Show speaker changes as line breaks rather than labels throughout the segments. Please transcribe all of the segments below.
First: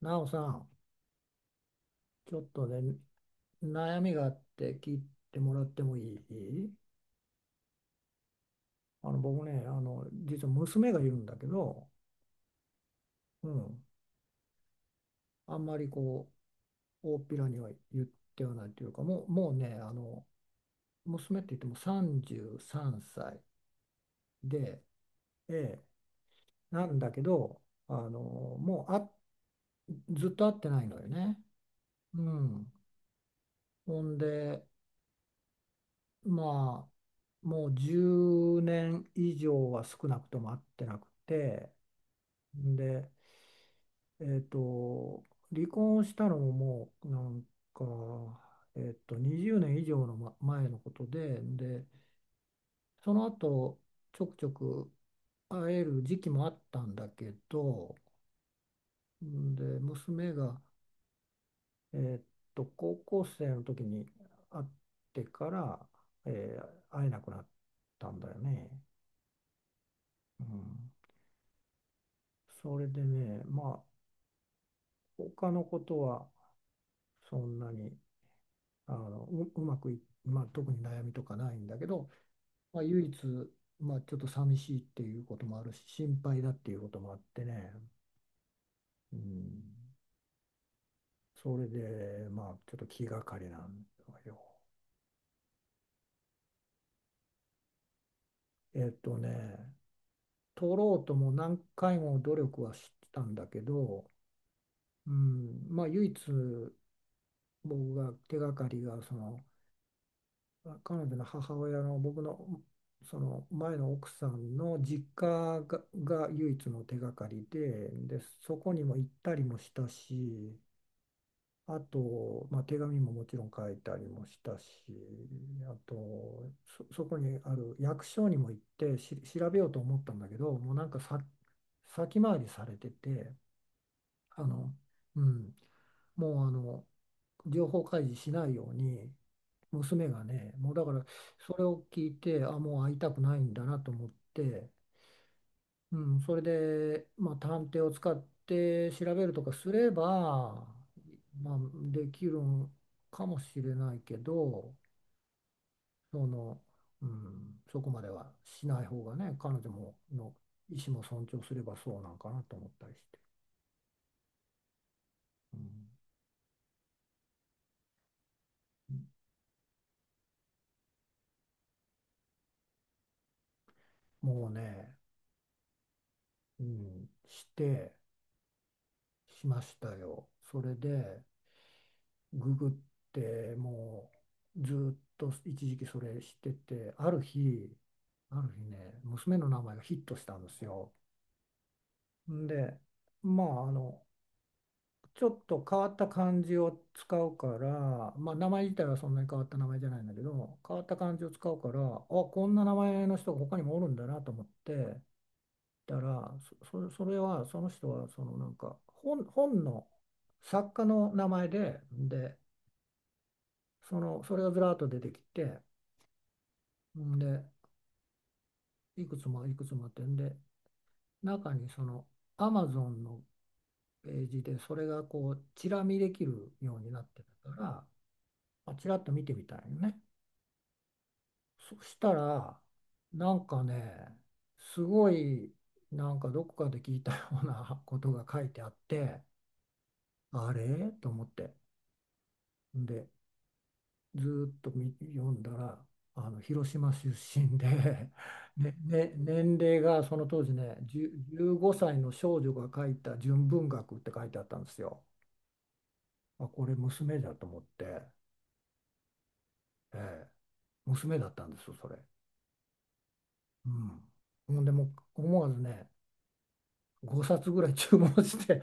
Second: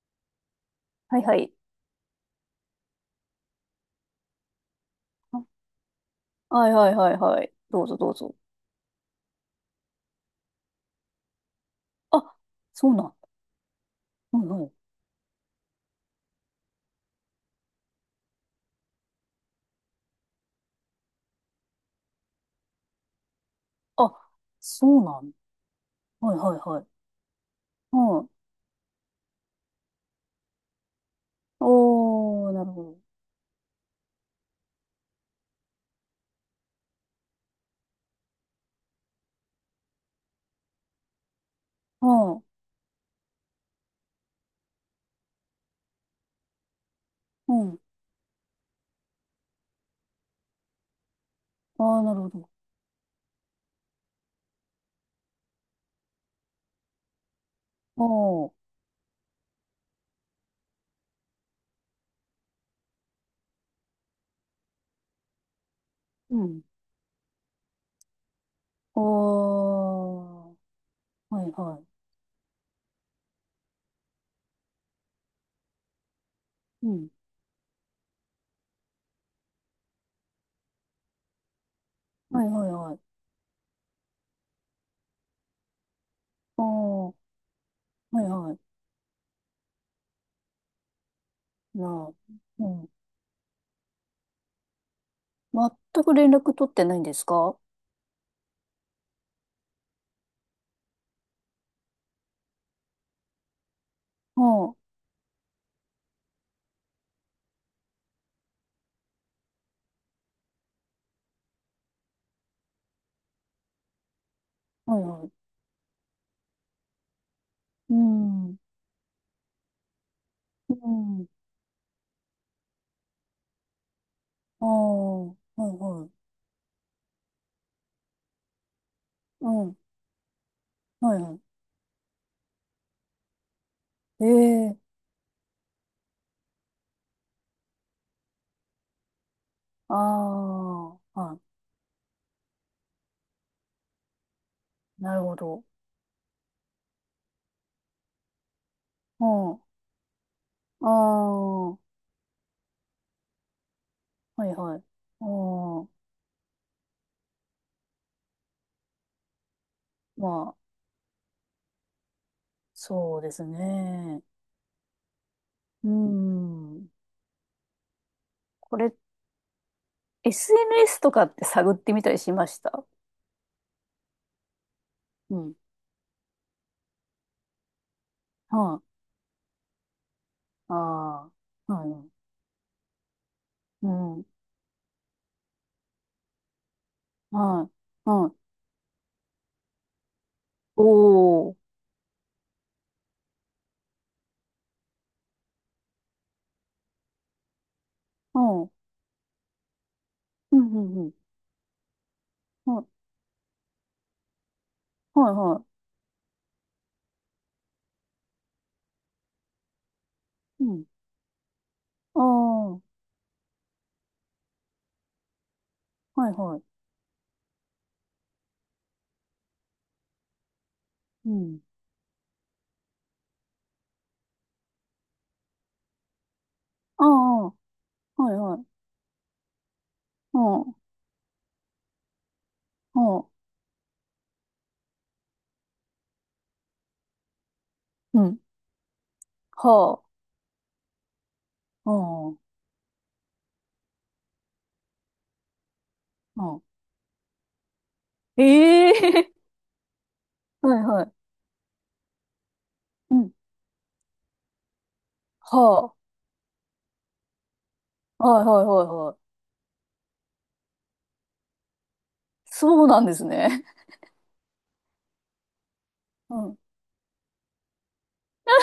なおさん、
はいはい。
ちょっとね、悩みがあって聞いてもら
あ、
ってもいい？
はいはいはいはい。どうぞどうぞ。
僕ね、実は娘がいるんだけど、
あ、そうなん。
うん、
はいはい。
あんまりこう、大っぴらには言ってはないというか、もうね、娘って言っても33歳
あ、
で、
そうなん。
ええ、
はいはいはい。
なんだけど、あ
う
の
ん。
もうあずっと会ってないのよね。う
おー、なる
ん、
ほ
ほんで、まあ、もう10年以上は少なくとも会ってなくて。
ど。
で、えーと、離婚をしたのももうなん
うん。うん。
か、20年以上の前のことで、
あ
で、
ー、なるほど。
その後ちょくちょく会える時期もあったんだけど、
おー。
で、娘が、えー高校生の時に会ってから、
うん。
会えなくなったんだよね。う
おー。
ん、
はいは
それでね、まあ、他のことは
い。うん。
そんなに。うまくい、まあ、特に悩みとかないんだけど、
はいはい
まあ、
はい。
唯一、まあ、ちょっと寂しいっていうこともあるし心配だっていうこと
お
も
ー。
あってね、
はいはい。
うん、それ
なあ。
でまあ
う
ちょっと
ん。
気がかりなんだよ。
全く連絡取ってないんですか？
えっとね取ろうとも何回も努力はしたんだけど、
ああー、
うん、まあ唯一僕が手がかりがその彼女の母親の僕のその前の奥さんの
はい
実
はい。
家が唯一の手がかりで、
う
で、そ
ん。
こにも行ったりもしたし、
うん。
あと、まあ、手紙ももちろん書いたりもした
あ
し、
あ、はい
あ
はい。
と、そこにある役所にも行って調べ
う
よう
ん。
と思ったんだけど、もうなんか
は
さ、
いは
先回りされてて、あの、
い。ええ。
うん、もうあの、情報開示しないように、
あ
娘がね、もうだから
あ、は
それを聞いて、あ、もう会いたくないんだなと思って、
い、なるほど。
うん、それで、まあ、探偵を使って調べ
う
るとか
ん。
すれば、
あ
まあ、
あ、は
できるんかもしれないけ
い
ど、
はい。うん。
その、うん、そこまではしない方がね、彼女も
ま
の
あ、
意思も尊重すればそうなんかなと思ったりして、
そうですね。
うん、
うん。これ、SNS とかって探ってみたりしました？
もうね、
うん。
うん、
はい。
しましたよ。それ
あ
で
あ、はい。
ググって
う
も
ん。
うずっと一時期それしてて
はい。は
ある
い。
日ね娘の名前がヒットしたんですよ。
おー。
んでまあちょっと変わった漢字を使うからまあ
う
名前
ん。う
自体はそんなに変わった名前じゃないんだけど
んう
変わった
んうん。
漢字を使うからこんな名
はい。
前の人が他にもおるんだなと思って
はいは
たらそれはその人はなんか本の
い。う
作家
ん。
の名前で、
ああ、は
それがずらっと出てきて
いはい。
んで、いくつもいくつもあって、んで、
う
中
ん。
にその Amazon のページでそれがこう、チラ見できるようにな
あ
って
あ、
た
は
から、
いはい。
あ、チラッと見てみたいよね。
うん。う
そしたら、な
ん。
んかね、すごい、なんかどこかで聞いたようなこと
う
が
ん。
書いてあって、
はあ。
あれと思って。
うん。
んで、ずっと読んだら
うん。
広島出身で ね、
ええ
年齢がその当時
ー、
ね
はいは
10
い。
15歳の少女が書い
う
た
ん。
純文学って書いてあったんですよ。
は
あ、これ娘だと思って、
あ。はいはいはいはい。
ええ、娘だったんですよそれ。
そうなんですね。
うん、ほんでもう思わずね
うん。
5冊ぐらい注文して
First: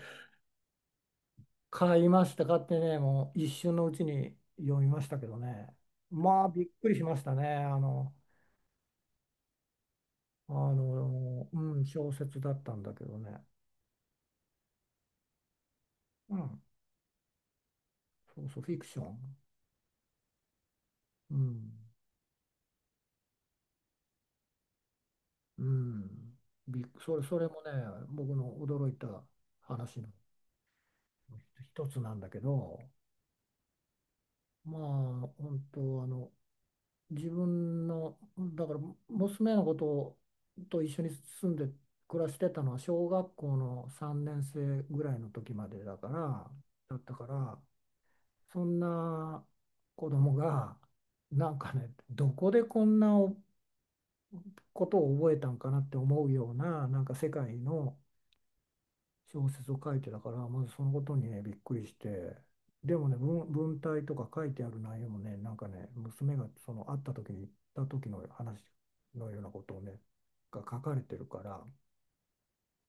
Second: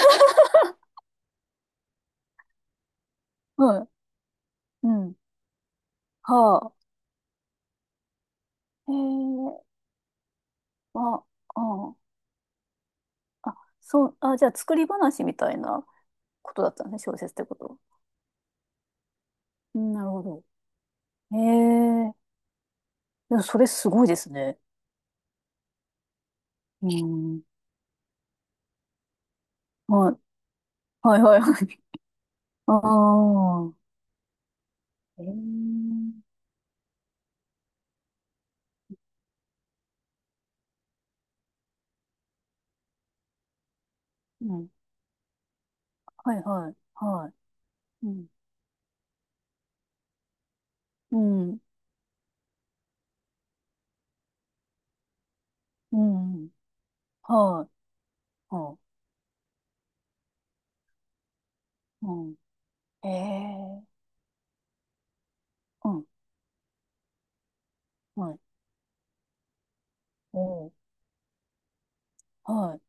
買いました買ってねもう一瞬の
は
うちに読み
い。う
まし
ん。
たけどねまあ
は
びっ
あ。
くりしましたね
ええ。あ、あ
小説だったんだけどね。
あ。あ、そう、あ、じゃあ作り話みたいな
う
こ
ん、
とだったんですね、小説ってこと。
そうそう、フィクション。
うん、なるほど。
う
え
ん、
え、でもそれすごいですね。
うん。
う
そ
ん。
れもね、僕の驚いた話の
はい。はいはいはい。
一つなんだけ ど、
あ
まあ、本
あ。ええ。
当、自分の、だから、娘のことと一緒に住んで暮らしてたのは、小学校の3年
うん。
生ぐらいの時までだか
はい
ら、
はい
だったか
は
ら、
い。うん。
そんな子供が、
う
なん
ん。
かね、どこでこんなことを覚えたんかなって
う
思う
ん。
ようななんか世界
はい。
の
は
小説を書いてたからまずそのことにねびっくりし
い。う
て
ん。
でもね文
ええ。
体とか書いてある内容もねなんかね
うん、
娘がその会った時に行った時の
はい。
話のようなことをね
お
が
ー、
書かれてるから
は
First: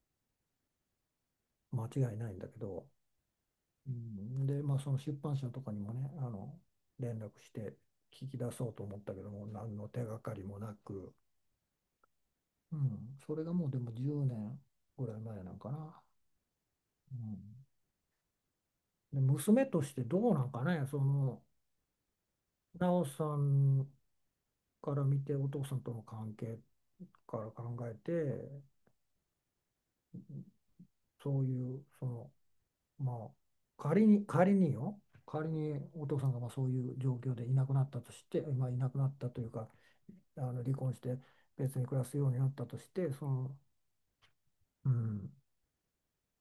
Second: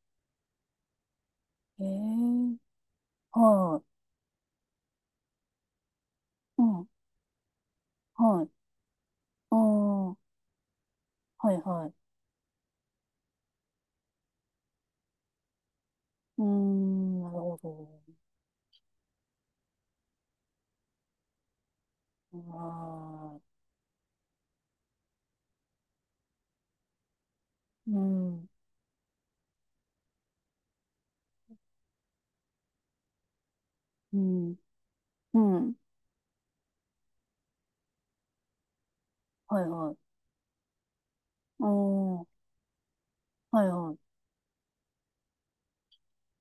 い。
間
え
違いないんだけ
ー、
ど、
はい。
うん、でまあその出版社とかにもね
うん、
連絡して聞き
は
出
い。
そうと思ったけども
あ
何の手
あ、
がかりもなく、
はい、はい。
うん、それがもうでも10年ぐらい前なんかな。
うー
う
ん、なる
ん
ほど。
で娘としてどうなんかね、
あ
なおさ
ー、
んから見て、お父さんとの関係から考え
うん、
て、そういう、まあ、
うん、う
仮
ん、
にお父さんがまあそういう状況でいなくなったとして、まあ、いなくなったという
はい、
か、
はい。
離婚して別に暮らす
あ
よう
あ、
になったとして、
はい、はい。
うん、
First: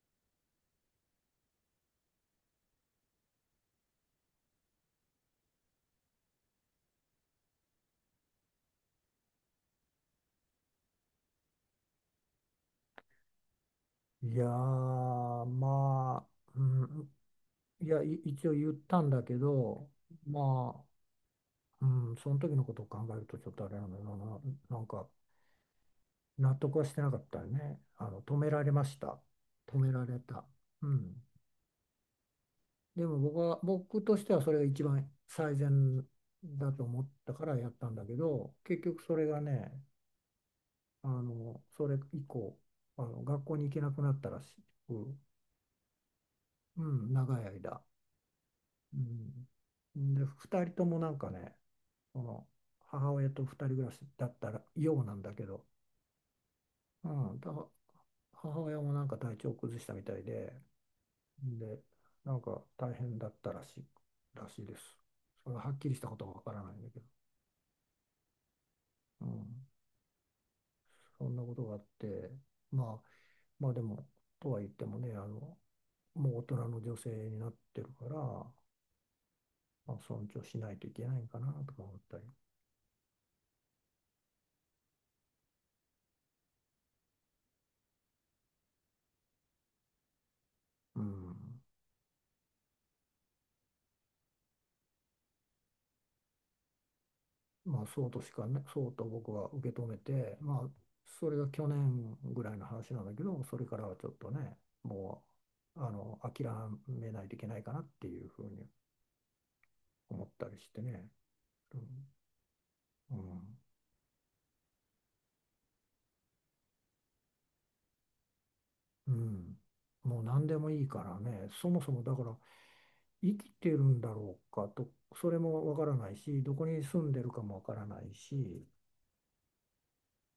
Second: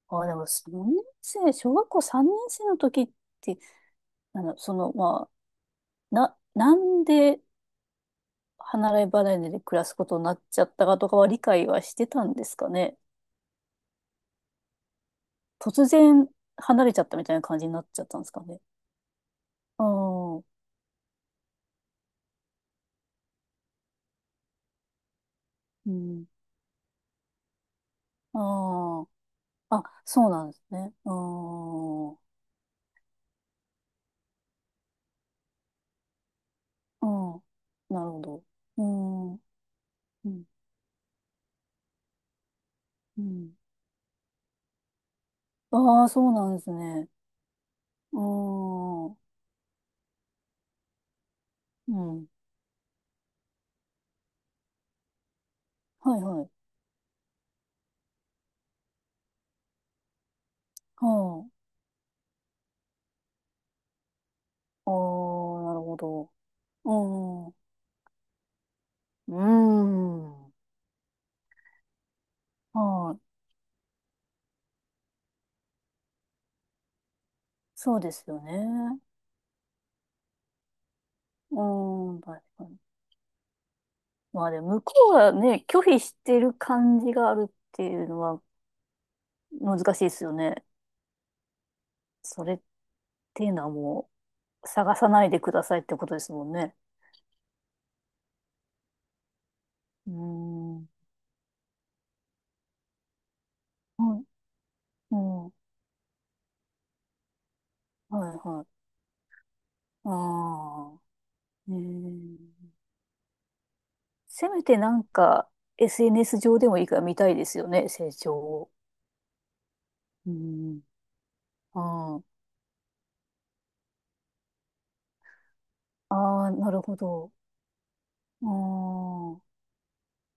ああでも、3年生、小学校3年生の時って、あの、その、まなんで離れ離れで暮らすことになっちゃったかとかは理解はしてたんですかね。
いやー、
突然
う
離れちゃっ
ん、
たみたいな感じになっ
い
ち
や、
ゃったんですか
一応
ね。
言ったんだけ
あ
ど、
あ、
まあ、うん、その時のことを考えるとちょっとあれなんだよな、なんか
うん。
納得はしてなかったよね。止められまし
あ
た。
あ。
止
あ、
められ
そう
た。
なんです
う
ね。ああ。
ん。
う
でも僕は、僕としてはそれが一番最善だと思った
ん。
からやったん
な
だ
る
け
ほど。
ど、結
う
局それ
ん。
がね、
うん。
それ以降、
う
学
ん。
校に行けなくなったらしく、
ああ、そうなんです
う
ね。
ん、長い間。
あ
う
あ。
ん。で、2人ともなんかね、
う
そ
ん。
の母親と二人暮らしだったらようなんだけど、
はいはい。
うん、母親もなんか体調崩したみたいで、
は
で、なんか大変だったらしいです。
あ。あ
それは
あ、
は
な
っ
る
きり
ほ
したこと
ど。
はわからないんだけど、う
う
ん、
ん。うん。
そんなことがあって、まあ、
はい。
まあでも、とは言ってもね、もう大人の女性になってる
そう
か
で
ら、
すよね。
まあ、尊重しないといけないかな
う
とか思った
ん。
り。
確かに。まあでも、向こうはね、拒否してる感じがあるっていうのは難しいですよね。
うん
それっていうのはもう、探さないでくださいってことですもんね。
まあ、そうとしかね、そうと僕は受け止め
うー
て、まあ、
ん。は
それが去年ぐらいの話なんだけど、それからは
い。
ちょっとね、
う
も
ん。は
う、諦めないといけないかなって
い
いうふう
は
に
い。あ
思ったりして
あ。
ね。
え
うん、
ー、
うん、
せめてなんか SNS 上でもいいから見たいですよね、成長を。
うんもう
う
何でも
ん。
いいからね、そも
あ
そもだか
ー。
ら、生きてるんだろうかと、それもわからないし、
あ
ど
ー、
こ
なる
に
ほ
住んでる
ど。
かもわからない
あ
し、
ー。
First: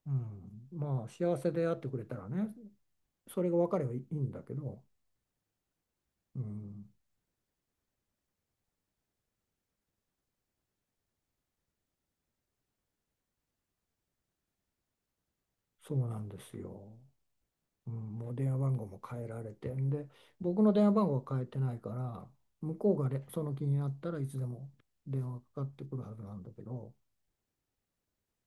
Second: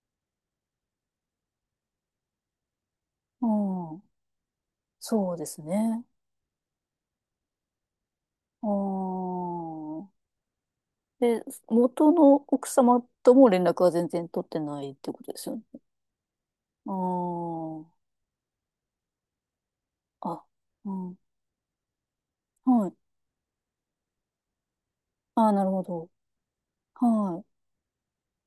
うん、まあ、幸せであってくれたらね、そ
う
れが分かれば
ん。
いいんだけど、
そうですね。
うん
ああ。で、元の奥様とも連絡は全然取ってないってことですよね。
そうなんです
あ
よ。うん、もう電話番号も変えられてんで
あ。あ、
僕の電話
う
番号
ん。
は変えてないから向
は
こ
い。
うがその気になったらいつでも電話
あ
か
あ、
か
なる
っ
ほ
てくる
ど。
はずなんだけど、
はい。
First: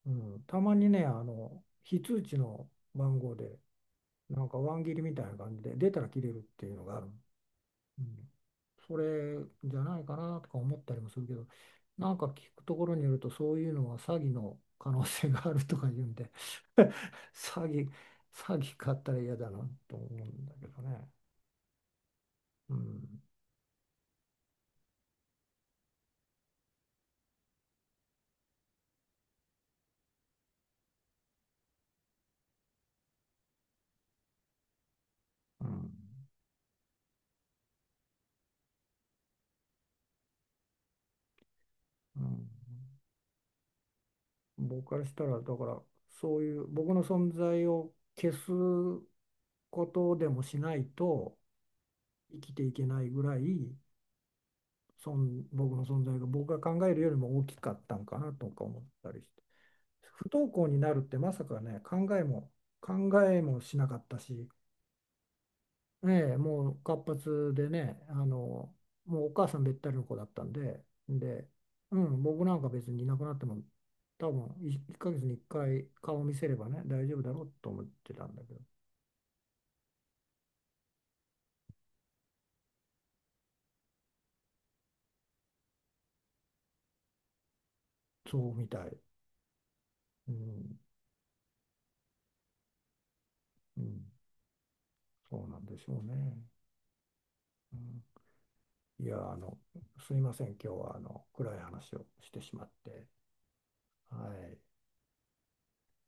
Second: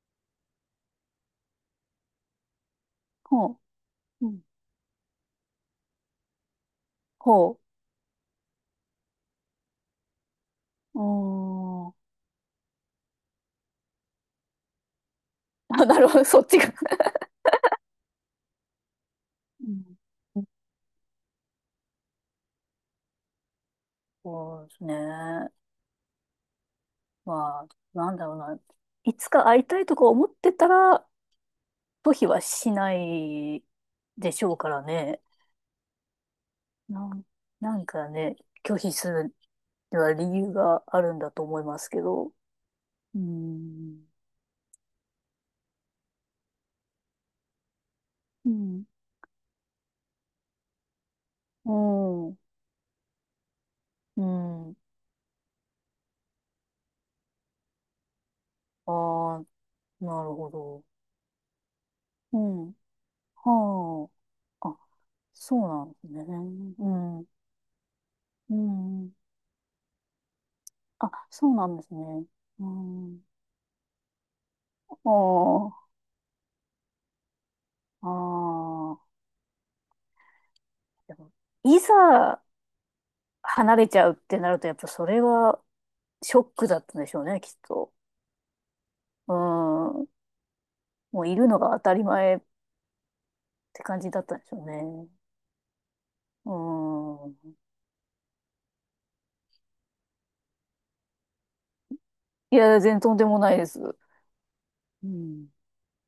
うん、たまにね非通知の番号
ほ
で
う。うん。
なんかワン切りみたいな感じで出たら切れるっていうのがある
ほ
うん、それじゃないかなとか思った
う。
り
う
もするけど、
ーん。
なんか聞くところによると、そういうのは詐欺の可能性があるとか
あ、
言
な
う
る
ん
ほど。
で
そっちが。
詐欺、詐欺買ったら嫌だな
うん。
と思うんだけどね。うん、
そうですね。まあ、なんだろうな。いつか会いたいとか思ってたら、拒否はしないでしょうからね。
うん、
なん、なんかね、拒否するには理由があるんだと思いますけ
う
ど。
ん。
うん。
僕からしたら、だから、そういう僕の存在を消す
うん。
ことでもしないと
う
生
ん。
きていけないぐらい、
うん。
僕の存在が僕が考えるよりも大きかったんかなとか思っ
あ
たりして。
あ、な
不
るほ
登校に
ど。
なるってまさかね、
うん。
考えもしなかっ
は
たし、
あ。あ、そうなんです
ええ、
ね。
もう
う
活
ん。
発でね、
うん。
もうお母さんべったりの子だったんで、
あ、
で、
そうなんです
うん、
ね。
僕なん
う
か別にいな
ん。
くなっても、多分1ヶ月に1
おー、
回顔を見せればね、大丈夫だろうと思っ
あ
てたんだけど、
あ。でもいざ離れちゃうってなると、やっぱそれがショックだったんでしょうね、きっと。
そうみたい。
うん。
うん、
もういるのが当たり前っ
う
て感
ん、
じだったんでしょうね。
そうなんでしょうね。
うん。
うんいや、すいません、今日は暗い話をしてし
い
まっ
や、全然
て、
とんでもないです。
はい、
うん。